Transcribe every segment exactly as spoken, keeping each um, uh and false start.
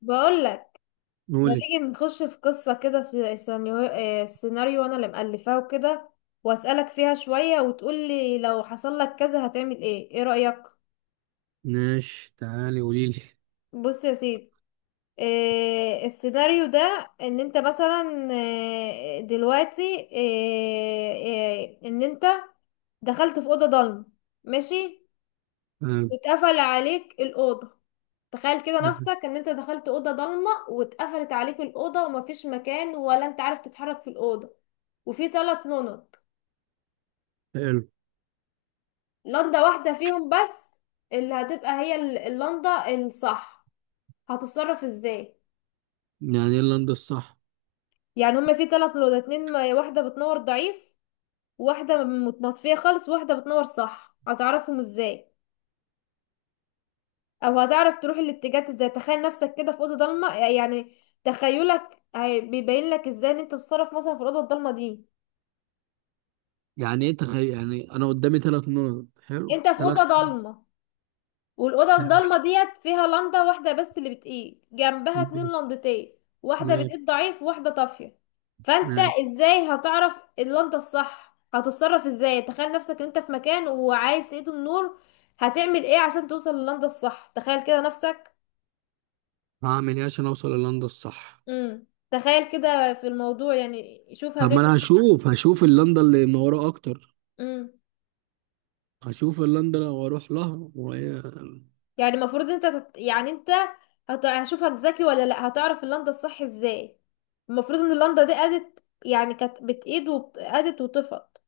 بقول لك. ما قولي. تيجي نخش في قصة كده، س- سيناريو، آه، سيناريو انا اللي مألفاه وكده، واسألك فيها شوية وتقول لي لو حصل لك كذا هتعمل ايه؟ ايه رأيك؟ ماشي، تعالي قوليلي. بص يا سيدي. آه، السيناريو ده ان انت مثلا آه، دلوقتي آه، آه، ان انت دخلت في أوضة ضلمة. ماشي. آه، واتقفل عليك الأوضة. تخيل كده نفسك ان انت دخلت أوضة ضلمة واتقفلت عليك الأوضة ومفيش مكان، ولا انت عارف تتحرك في الأوضة. وفي ثلاث لنض، حلو. لنضة واحدة فيهم بس اللي هتبقى هي ال- اللنضة الصح. هتتصرف ازاي؟ يعني ايه اللمضة الصح؟ يعني هما في ثلاث لنض، اتنين م- واحدة بتنور ضعيف، واحدة متنطفية خالص، واحدة بتنور صح. هتعرفهم ازاي، او هتعرف تروح الاتجاهات ازاي؟ تخيل نفسك كده في اوضه ضلمه يعني. تخيلك هي- بيبين لك ازاي ان انت تتصرف مثلا في الاوضه الضلمه دي. يعني ايه تخيل؟ يعني انا قدامي ثلاث نقط. حلو، انت في ثلاث. اوضه ضلمه، والاوضه حلو. الضلمه ديت فيها لنده واحده بس اللي بتقيد، جنبها اتنين ماشي. لندتين، واحده ماشي. بتقيد ضعيف وواحده طافيه. فانت ماشي. ازاي هتعرف اللنده الصح؟ هتتصرف ازاي؟ تخيل نفسك ان انت في مكان وعايز تقيد النور. هتعمل ايه عشان توصل للنده الصح؟ تخيل كده نفسك. هعمل ايه عشان اوصل للندة الصح؟ امم تخيل كده في الموضوع يعني، شوف طب هتعمل. ما انا هشوف هشوف اللندة اللي منورة اكتر. امم هشوف اللندة لو اروح لها وهي. يعني المفروض انت تت... يعني انت هت... هشوفك ذكي ولا لا، هتعرف اللنده الصح ازاي؟ المفروض ان اللنده دي قادت يعني، كانت بتقيد وقادت وطفت.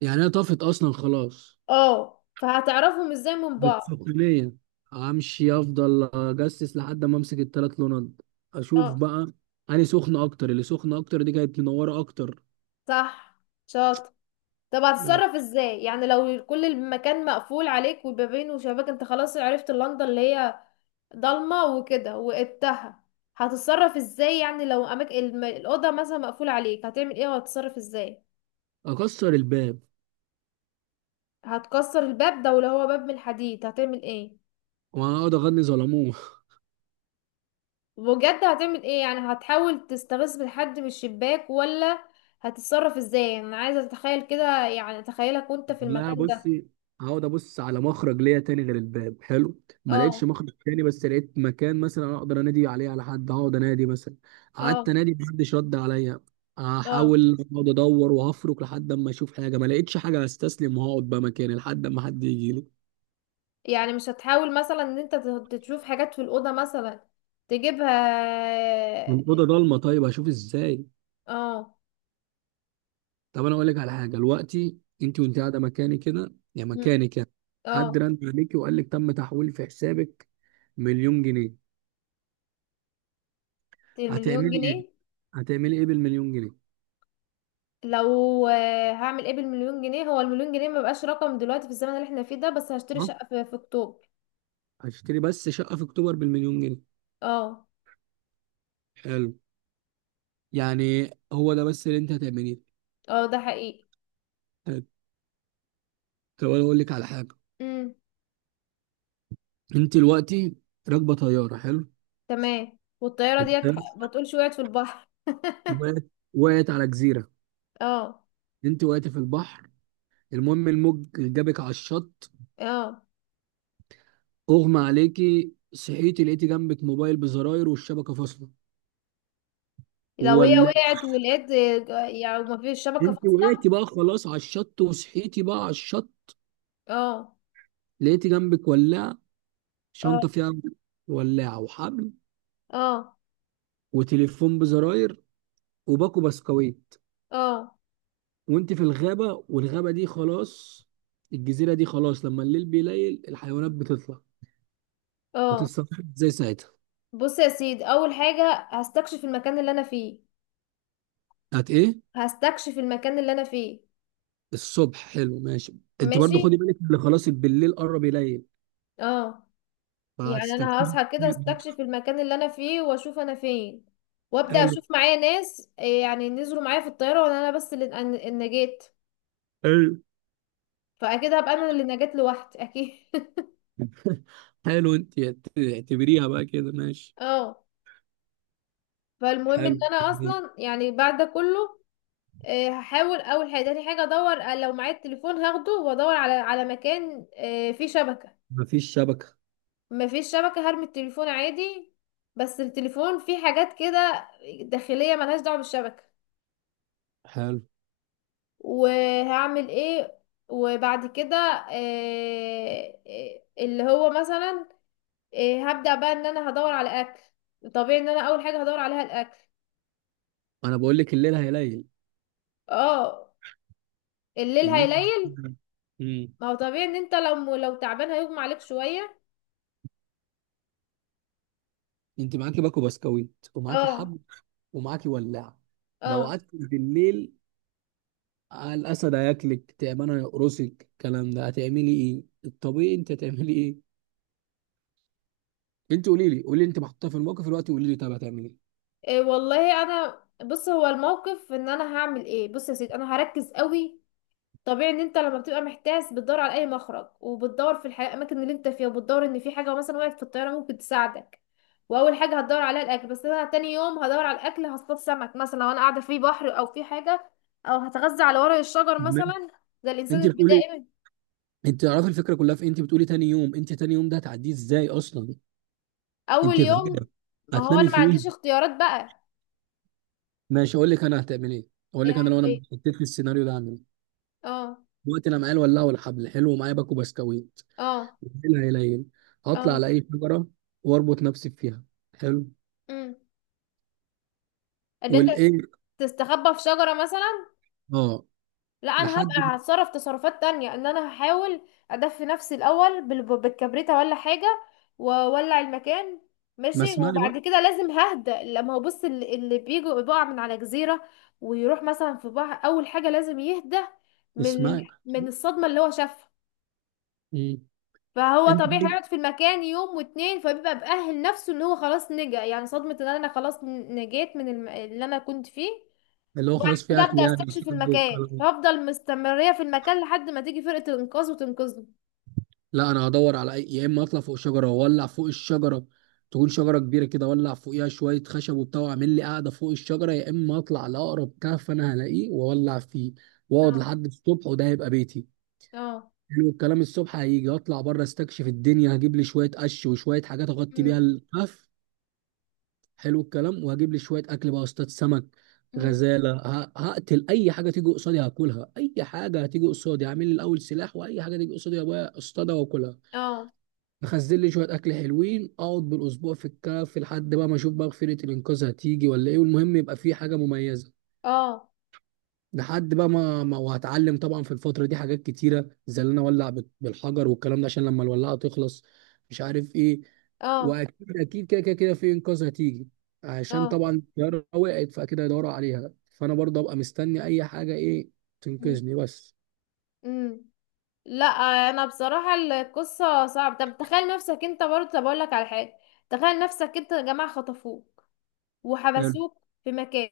يعني هي طافت اصلا خلاص. اه، فهتعرفهم ازاي من بعض. بالصقلية. امشي افضل اجسس لحد ما امسك الثلاث لونات. اشوف اه، بقى اني سخنة اكتر. اللي سخنة اكتر دي كانت منورة اكتر. صح. شاطر. طب هتتصرف ازاي يعني لو كل المكان مقفول عليك، وبابين وشباك، انت خلاص عرفت اللنده اللي هي ضلمه وكده وقدتها، هتتصرف ازاي؟ يعني لو اماكن الم... الاوضه مثلا مقفوله عليك، هتعمل ايه وهتتصرف ازاي؟ اكسر الباب هتكسر الباب ده؟ ولو هو باب من الحديد، هتعمل ايه؟ واقعد اغني ظلموه بجد، هتعمل ايه يعني؟ هتحاول تستغيث بالحد من الشباك، ولا هتتصرف ازاي؟ يعني انا عايزه اتخيل كده، يعني اتخيلك وانت في لا المكان ده. بصي، هقعد ابص على مخرج ليا تاني غير الباب. حلو، ما لقيتش اه. مخرج تاني بس لقيت مكان مثلا اقدر انادي عليه على حد، هقعد انادي مثلا. قعدت اه. انادي محدش رد عليا. اه. هحاول اقعد ادور وهفرك لحد اما اشوف حاجه. ما لقيتش حاجه هستسلم وهقعد بقى مكاني لحد اما حد يجي لي. يعني مش هتحاول مثلا ان انت ت- تشوف حاجات في الاوضه مثلا تجيبها؟ من اوضه ضلمه طيب اشوف ازاي؟ اه. طب انا اقول لك على حاجه. دلوقتي انت وانت قاعده مكاني كده يا مم. مكاني كده، حد اه. رن عليكي وقال لك تم تحويل في حسابك مليون جنيه. المليون هتعملي ايه؟ جنيه. هتعملي ايه بالمليون جنيه؟ لو آه، هعمل ايه بالمليون جنيه؟ هو المليون جنيه مبقاش رقم دلوقتي في الزمن اللي احنا فيه ده. بس هشتري ها. شقه في في اكتوبر. هشتري بس شقه في اكتوبر بالمليون جنيه؟ اه. حلو. يعني هو ده بس اللي انت هتعمليه؟ اه، ده حقيقي. حلو. طب انا اقول لك على حاجه. امم. انت دلوقتي راكبه طياره، حلو. تمام. والطيارة ديت الطيارة ح- ما تقولش وقعت في البحر وقعت. وقعت على جزيره. اه. انت وقعت في البحر. المهم الموج جابك على الشط. اه، اغمى عليكي صحيتي لقيتي جنبك موبايل بزراير والشبكه فاصله، لو هي ولا. وقعت ولقيت. آه، يعني ما فيش شبكة انت فاصلة. وقعتي بقى خلاص على الشط وصحيتي بقى على الشط. اه. لقيتي جنبك ولاعه، شنطه اه. فيها ولاعه وحبل اه. وتليفون بزراير وباكو بسكويت. اه. وانت في الغابه، والغابه دي خلاص، الجزيره دي خلاص لما الليل بيليل الحيوانات بتطلع. اه. هتتصرفي ازاي ساعتها؟ بص يا سيدي، اول حاجة هستكشف المكان اللي انا فيه. هت ايه؟ هستكشف المكان اللي انا فيه. الصبح، حلو، ماشي. انت ماشي. برضو خدي بالك اللي خلاص بالليل قرب يليل، اه. يعني انا فهتستكشفي. هصحى كده، استكشف المكان اللي انا فيه واشوف انا فين. وابدا حلو. اشوف معايا ناس آه، يعني نزلوا معايا في الطياره، ولا انا بس اللي إن- إن نجيت. حلو. فاكيد هبقى انا اللي نجات لوحدي اكيد حلو انت. اعتبريها بقى كده ماشي. اه. فالمهم حلو. ان انا اصلا يعني بعد ده كله آه، هحاول اول حاجه. تاني حاجه ادور آه، لو معايا التليفون هاخده وادور على على مكان آه، فيه شبكه. مفيش شبكة. ما فيش شبكه، هرمي التليفون عادي. بس التليفون فيه حاجات كده داخليه ملهاش دعوه بالشبكه. حلو. وهعمل ايه وبعد كده آه، آه، اللي هو مثلا آه، هبدا بقى ان انا هدور على اكل. طبيعي ان انا اول حاجه هدور عليها الاكل. انا بقول لك الليل هيليل. اه، الليل الليل. هيليل. امم ما هو طبيعي ان انت لو لو تعبان هيغمى عليك شوية. انت معاكي باكو بسكويت ومعاكي اه. حبل ومعاكي ولاعة. لو اه. قعدت بالليل الاسد هياكلك، تعبانه يقرصك، الكلام ده هتعملي ايه؟ الطبيعي انت هتعملي ايه؟ انت قولي لي، قولي لي، انت محطوطه في الموقف دلوقتي، قولي لي، طب هتعملي ايه؟ إيه والله، انا بص، هو الموقف ان انا هعمل ايه. بص يا سيدي، انا هركز قوي. طبيعي ان انت لما بتبقى محتاس بتدور على اي مخرج، وبتدور في الحياة الاماكن اللي انت فيها، وبتدور ان في حاجة مثلا وقعت في الطيارة ممكن تساعدك. واول حاجة هتدور عليها الاكل، بس انا تاني يوم هدور على الاكل. هصطاد سمك مثلا لو انا قاعدة في بحر او في حاجة، او هتغذى على ورق الشجر ماشي. مثلا، زي الانسان انت بتقولي، البدائي. انت تعرفي الفكره كلها في إيه؟ انت بتقولي تاني يوم. انت تاني يوم ده هتعديه ازاي اصلا؟ اول انت يوم. فاكره؟ هو انا هتنامي ما عنديش فين؟ اختيارات بقى. ماشي اقول لك انا هتعمل ايه. اقول ايه، لك انا لو اعمل انا ايه. اتحطيت في السيناريو ده هعمل ايه. اه. دلوقتي انا معايا الولاعه والحبل، حلو، ومعايا باكو بسكويت. اه. العيله هيلين، هطلع اه. على اي شجره واربط نفسي فيها. حلو، امم ان انت والايه. تستخبى في شجرة مثلا. اه. لا، انا هبقى لحد. هتصرف تصرفات تانية. ان انا هحاول ادفي نفسي الاول بال- بالكبريتة ولا حاجة، واولع المكان. ما ماشي. اسمعي بقى. وبعد كده لازم ههدى. لما هو بص، اللي, اللي بيجي بيقع من على جزيرة ويروح مثلا في بحر، اول حاجة لازم يهدى من ال- اسمعي. من الصدمة اللي هو شافها. مم. فهو انت طبيعي هيقعد في المكان يوم واتنين، فبيبقى مأهل نفسه ان هو خلاص نجا. يعني صدمة ان انا خلاص ن- نجيت من الم... اللي انا كنت فيه. اللي هو وبعد خلاص في كده اكل ابدأ يعني استكشف وشرب المكان، والكلام. فافضل مستمرية في المكان لحد ما تيجي فرقة الانقاذ وتنقذني. لا انا هدور على اي. يا اما اطلع فوق شجره واولع فوق الشجره. تكون شجره كبيره كده، اولع فوقيها شويه خشب وبتاع واعمل لي قاعده فوق الشجره. يا اما اطلع لاقرب كهف انا هلاقيه واولع فيه واقعد اه. لحد الصبح، وده هيبقى بيتي. اه. حلو الكلام. الصبح هيجي اطلع بره استكشف الدنيا، هجيب لي شويه قش وشويه حاجات اغطي أمم. بيها الكهف. حلو الكلام. وهجيب لي شويه اكل بقى، استاذ سمك، أمم. غزاله. ه- هقتل اي حاجه تيجي قصادي هاكلها. اي حاجه هتيجي قصادي هعمل لي الاول سلاح، واي حاجه تيجي قصادي يا ابويا اصطادها واكلها. اه. اخزن لي شويه اكل حلوين، اقعد بالاسبوع في الكهف لحد بقى ما اشوف بقى فرقه الانقاذ هتيجي ولا ايه. والمهم يبقى في حاجه مميزه اه. لحد بقى ما, ما وهتعلم طبعا في الفتره دي حاجات كتيره زي ان انا اولع بال- بالحجر والكلام ده عشان لما الولاعه تخلص، مش عارف ايه. اه. واكيد اكيد كده كده كده في انقاذ هتيجي عشان اه. طبعا الطياره وقعت فاكيد هيدوروا عليها. فانا برضه ابقى مستني اي حاجه ايه أمم. تنقذني بس. أمم. لا، انا بصراحة القصة صعبة. طب تخيل نفسك انت برضه. طب اقول لك على حاجة. تخيل نفسك انت يا جماعة خطفوك حلو. وحبسوك في مكان،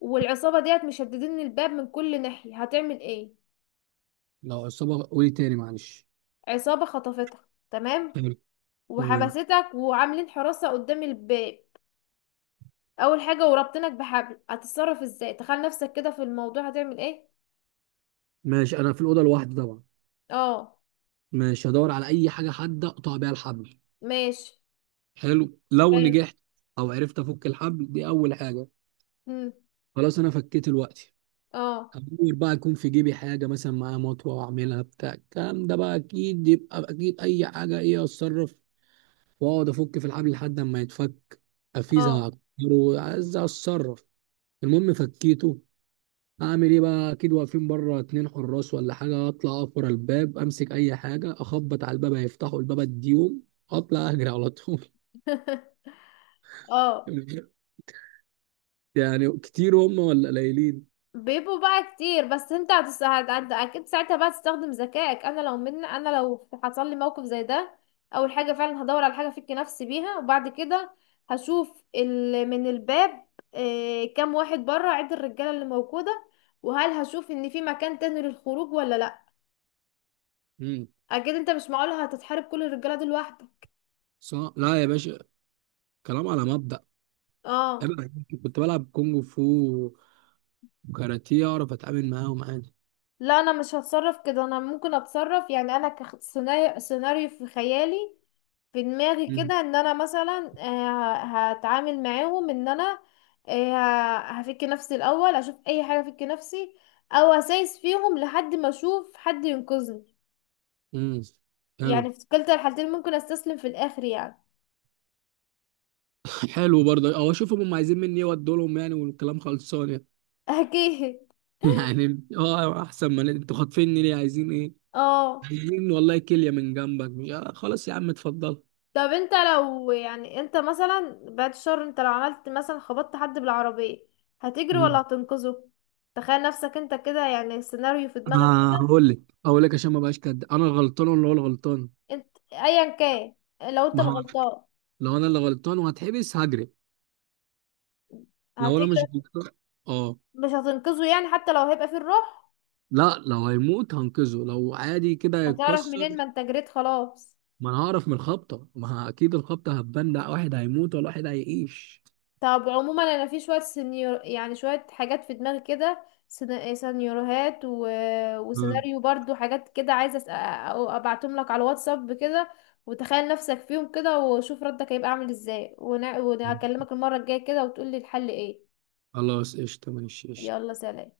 والعصابة ديت مشددين الباب من كل ناحية، هتعمل ايه؟ لو عصابه قولي تاني معلش. عصابة خطفتك، تمام؟ حلو. تمام وحبستك وعاملين حراسة قدام الباب. اول حاجة وربطنك بحبل. هتتصرف ازاي؟ تخيل نفسك كده في الموضوع، هتعمل ايه؟ ماشي. انا في الاوضه لوحدي طبعا. اه. ماشي هدور على اي حاجه حاده اقطع بيها الحبل. ماشي. حلو لو حلو. نجحت او عرفت افك الحبل، دي اول حاجه. مم. خلاص انا فكيت دلوقتي. اه. هدور بقى يكون في جيبي حاجه مثلا معايا مطوه واعملها بتاع، الكلام ده بقى اكيد يبقى اكيد اي حاجه ايه اتصرف واقعد افك في الحبل لحد اما يتفك. افيزه اه. واعكره عايز اتصرف. المهم فكيته. اعمل ايه بقى؟ اكيد واقفين بره اتنين حراس ولا حاجه. اطلع اقف ورا الباب، امسك اي حاجه اخبط على الباب، هيفتحوا الباب اديهم، اطلع اجري على طول. اه. يعني كتير هم ولا قليلين؟ بيبقوا بقى كتير، بس انت هتس... هت- هت- اكيد ساعتها بقى تستخدم ذكائك. انا لو من انا لو حصل لي موقف زي ده، اول حاجه فعلا هدور على حاجه افك نفسي بيها. وبعد كده هشوف ال... من الباب إيه... كام واحد بره، عد الرجاله اللي موجوده. وهل هشوف ان في مكان تاني للخروج، ولا لا. امم. اكيد انت مش معقول هتتحارب كل الرجاله دول لوحدك. صح. لا يا باشا، كلام على مبدأ. اه. أنا كنت بلعب كونج فو وكاراتيه، اعرف اتعامل معاهم عادي. لا، انا مش هتصرف كده. انا ممكن اتصرف يعني انا كسيناريو سيناريو في خيالي، في دماغي مم. كده، ان انا مثلا آه، هتعامل معاهم ان انا آه، هفك نفسي الاول. اشوف اي حاجه افك نفسي، او اسايس فيهم لحد ما اشوف حد ينقذني. امم. حلو. يعني في كلتا الحالتين ممكن استسلم في الاخر يعني. حلو برضه. او اشوفهم هم عايزين مني ايه وادوا لهم، يعني والكلام خلصان يعني. اكيد. يعني اه احسن، ما انتوا خاطفيني ليه؟ عايزين ايه؟ اه. عايزين والله كليه من جنبك؟ مش آه خلاص يا عم اتفضل. طب انت لو، يعني انت مثلا بعد الشر، انت لو عملت مثلا خبطت حد بالعربية، هتجري ولا امم هتنقذه؟ تخيل نفسك انت كده، يعني سيناريو في دماغك. آه هقول لك. هقول لك عشان ما بقاش كده انا غلطان ولا هو اللي غلطان. انت ايا كان، لو انت ما هو الغلطان. لو انا اللي غلطان وهتحبس هجري. لو انا مش هتجري الدكتور، اه. مش هتنقذه يعني حتى لو هيبقى فيه الروح؟ لا لو هيموت هنقذه، لو عادي كده هتعرف هيتكسر. منين ما انت جريت خلاص. ما انا هعرف من الخبطه، ما اكيد الخبطه هتبان ده واحد هيموت ولا واحد هيعيش. طب عموما انا في شويه سينيور، يعني شويه حاجات في دماغي كده، سينا- سيناريوهات و... مم. وسيناريو برضو حاجات كده عايزه أس- أ- ابعتهم لك على الواتساب كده، وتخيل نفسك فيهم كده وشوف ردك هيبقى عامل ازاي، ون... وهكلمك المره الجايه كده وتقولي الحل ايه. خلاص قشطه ماشي قشطه. يلا سلام.